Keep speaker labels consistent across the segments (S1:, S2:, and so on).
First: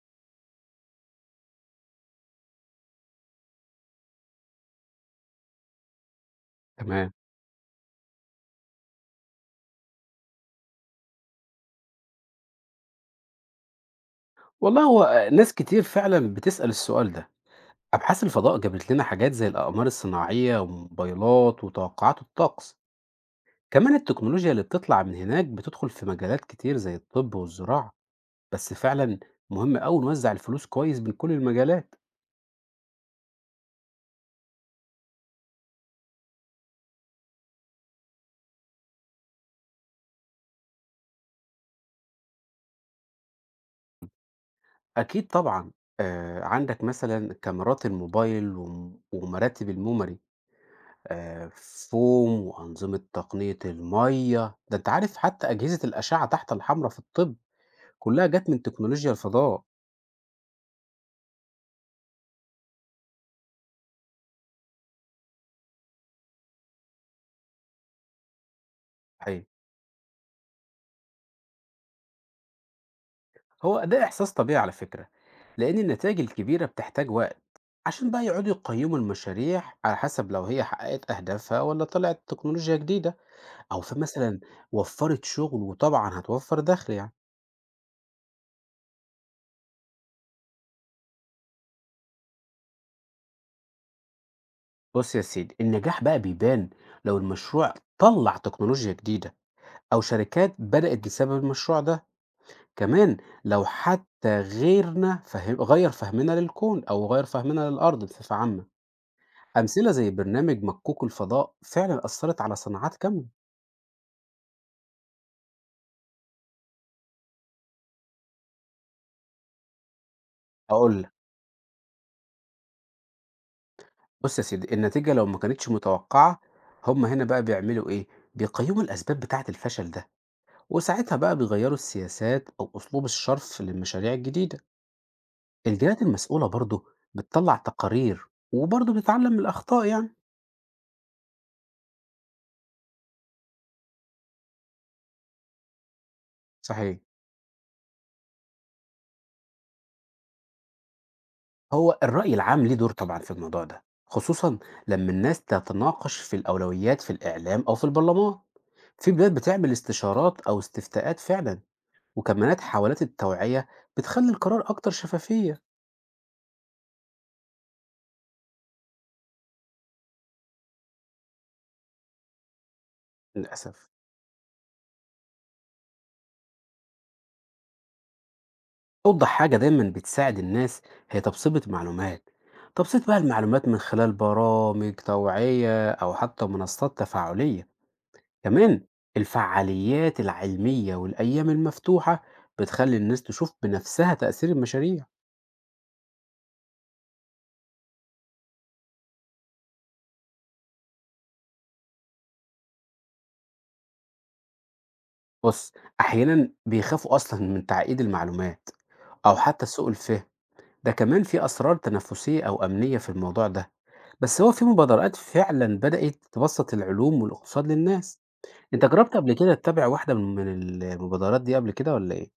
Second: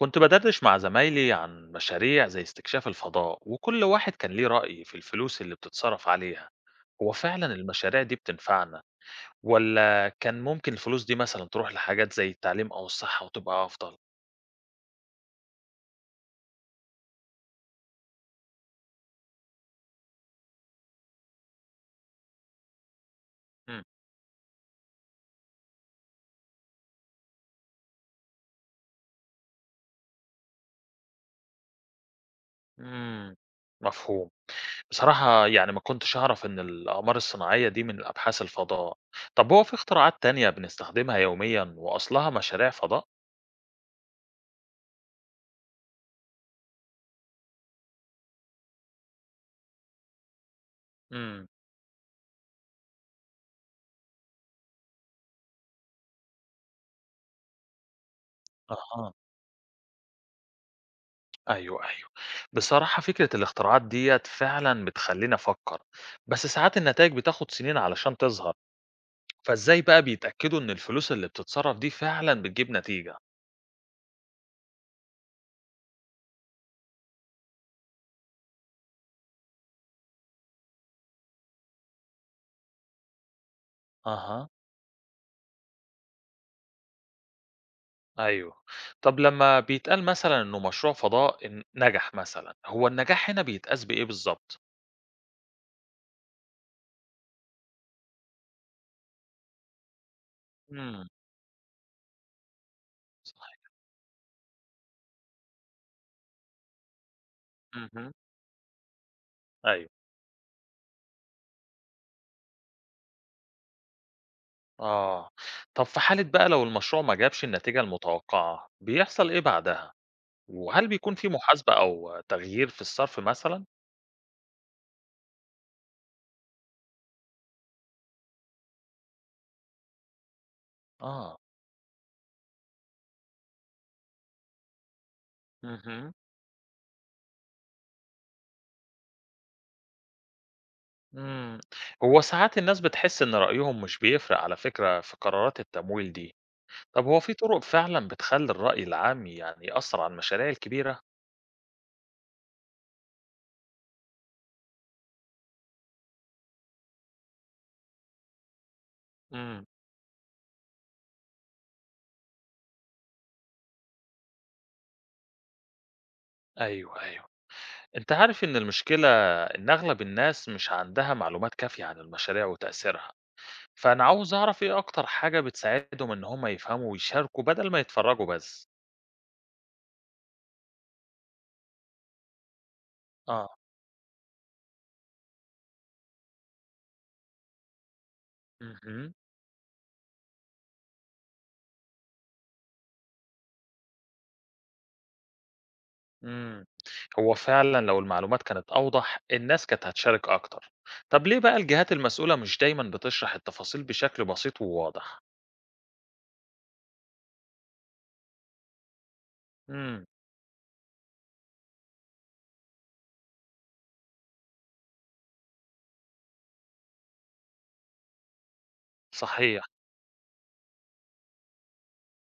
S1: كنت بدردش مع زمايلي عن مشاريع زي استكشاف الفضاء وكل واحد كان ليه رأي في الفلوس اللي بتتصرف عليها. هو
S2: تمام.
S1: فعلا المشاريع دي بتنفعنا ولا كان ممكن الفلوس دي مثلا تروح لحاجات زي التعليم أو الصحة وتبقى أفضل؟
S2: والله هو ناس كتير فعلًا بتسأل السؤال ده. أبحاث الفضاء جابت لنا حاجات زي الأقمار الصناعية والموبايلات وتوقعات الطقس.
S1: مم.
S2: كمان التكنولوجيا اللي بتطلع من هناك بتدخل في مجالات كتير زي الطب والزراعة. بس فعلًا مهم أوي نوزع الفلوس كويس بين كل المجالات.
S1: مم. مفهوم. بصراحة يعني ما كنتش أعرف إن الأقمار الصناعية دي من أبحاث الفضاء. طب هو في اختراعات تانية بنستخدمها يوميا وأصلها مشاريع فضاء؟
S2: أكيد طبعًا. عندك مثلًا كاميرات الموبايل ومراتب الميموري،
S1: مم.
S2: آآ فوم وأنظمة تقنية المَيّة. ده أنت عارف حتى أجهزة الأشعة تحت الحمرا في الطب. كلها جات من تكنولوجيا
S1: أها.
S2: الفضاء.
S1: أيوه، أيوه. بصراحة فكرة الاختراعات ديّة فعلًا بتخلّيني أفكّر، بس ساعات النتايج بتاخد سنين علشان تظهر،
S2: صحيح.
S1: فإزاي بقى بيتأكدوا إن الفلوس اللي بتتصرف دي فعلًا بتجيب نتيجة؟
S2: هو ده إحساس طبيعي على فكرة، لأن النتائج الكبيرة بتحتاج وقت، عشان بقى يقعدوا يقيموا المشاريع على حسب لو هي حققت أهدافها ولا طلعت تكنولوجيا جديدة أو في مثلا
S1: أها،
S2: وفرت شغل، وطبعا هتوفر دخل يعني.
S1: أيوه. طب لمّا بيتقال مثلًا إنه مشروع فضاء نجح مثلًا، هو النجاح هنا بيتقاس بإيه بالضبط؟
S2: بص يا سيدي، النجاح بقى بيبان لو المشروع طلع تكنولوجيا جديدة أو شركات بدأت
S1: إمم،
S2: بسبب المشروع ده، كمان لو
S1: صحيح.
S2: حتى غيرنا فهم غير فهمنا للكون أو غير فهمنا للأرض
S1: اهم،
S2: بصفة عامة.
S1: أيوه.
S2: أمثلة زي برنامج مكوك الفضاء فعلا أثرت على صناعات كاملة.
S1: آه. طب في حالة بقى لو المشروع ما جابش النتيجة المتوقعة، بيحصل إيه بعدها؟ وهل
S2: أقول لك،
S1: بيكون في محاسبة أو تغيير في الصرف مثلًا؟
S2: بص يا سيدي، النتيجة لو ما كانتش متوقعة، هم هنا بقى بيعملوا إيه؟ بيقيموا الأسباب بتاعة الفشل ده، وساعتها بقى
S1: آه،
S2: بيغيروا السياسات أو أسلوب الصرف للمشاريع الجديدة. الجهات
S1: اهم،
S2: المسؤولة برضو بتطلع تقارير، وبرضو بتتعلم من الأخطاء يعني.
S1: إمم، هو ساعات الناس بتحس إن رأيهم مش بيفرق على فكرة في قرارات التمويل دي.
S2: صحيح.
S1: طب هو في طرق فعلًا بتخلّي الرأي العام يعني يأثر على المشاريع الكبيرة؟
S2: هو الرأي العام ليه دور طبعا في الموضوع ده، خصوصا لما الناس تتناقش في الأولويات في الإعلام أو في البرلمان. في بلاد
S1: إمم،
S2: بتعمل استشارات أو استفتاءات فعلا، وكمانات حملات التوعية بتخلي القرار أكتر شفافية.
S1: أيوه، أيوه، أنت عارف إن المشكلة إن أغلب الناس مش عندها معلومات كافية عن المشاريع وتأثيرها،
S2: للأسف.
S1: فأنا عاوز أعرف إيه أكتر حاجة بتساعدهم إن هم يفهموا ويشاركوا بدل ما يتفرجوا بس؟
S2: أوضح حاجة دايما بتساعد الناس هي تبسيط المعلومات، تبسيط بقى
S1: آه،
S2: المعلومات من خلال برامج توعية أو حتى منصات تفاعلية. كمان
S1: اهم.
S2: الفعاليات العلمية والأيام المفتوحة بتخلي الناس تشوف بنفسها تأثير المشاريع.
S1: امم، هو فعلًا لو المعلومات كانت أوضح، الناس كانت هتشارك أكتر. طب ليه بقى الجهات المسؤولة مش دايمًا بتشرح التفاصيل بشكل بسيط وواضح؟
S2: بص، أحيانا بيخافوا أصلا من تعقيد المعلومات أو حتى سوء
S1: امم،
S2: الفهم. ده كمان في أسرار تنافسية أو أمنية في الموضوع ده. بس هو في مبادرات فعلا بدأت تبسط العلوم والاقتصاد للناس. انت جربت قبل كده
S1: صحيح.
S2: تتابع واحدة من المبادرات دي قبل كده ولا ايه؟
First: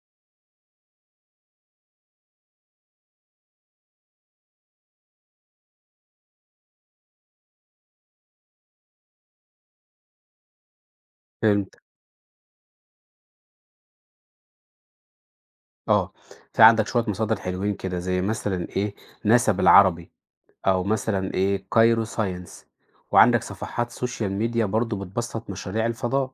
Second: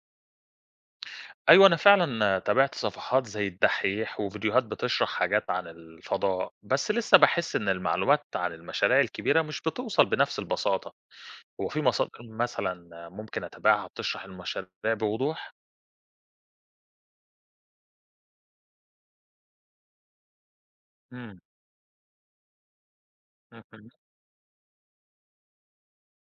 S1: أيوه أنا فعلًا تابعت صفحات زي الدحيح وفيديوهات بتشرح حاجات عن الفضاء، بس لسه باحس إن المعلومات عن المشاريع الكبيرة مش بتوصل بنفس البساطة. هو
S2: فهمت.
S1: في مصادر مثلًا ممكن أتابعها بتشرح المشاريع بوضوح؟
S2: اه، في عندك شوية مصادر حلوين كده زي مثلا ايه، ناسا بالعربي، او مثلا
S1: امم،
S2: ايه كايرو ساينس. وعندك
S1: اهم.
S2: صفحات سوشيال ميديا برضو بتبسط مشاريع الفضاء.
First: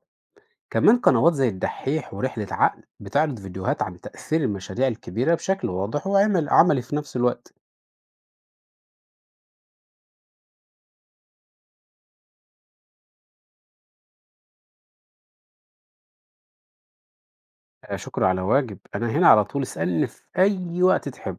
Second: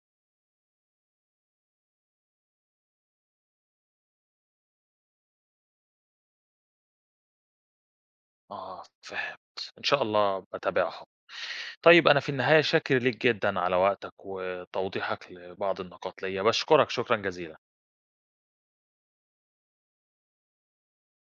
S2: كمان قنوات زي الدحيح ورحلة عقل بتعرض فيديوهات عن تأثير المشاريع الكبيرة بشكل واضح وعمل عملي في نفس الوقت.
S1: آه، فهمت. إن شاء الله أبقى أتابعهم. طيب أنا في النهاية شاكر ليك جدًا على وقتك وتوضيحك لبعض النقاط ليّا، باشكرك شكرًا جزيلًا.
S2: شكر على واجب، أنا هنا على طول، اسألني في أي وقت تحب.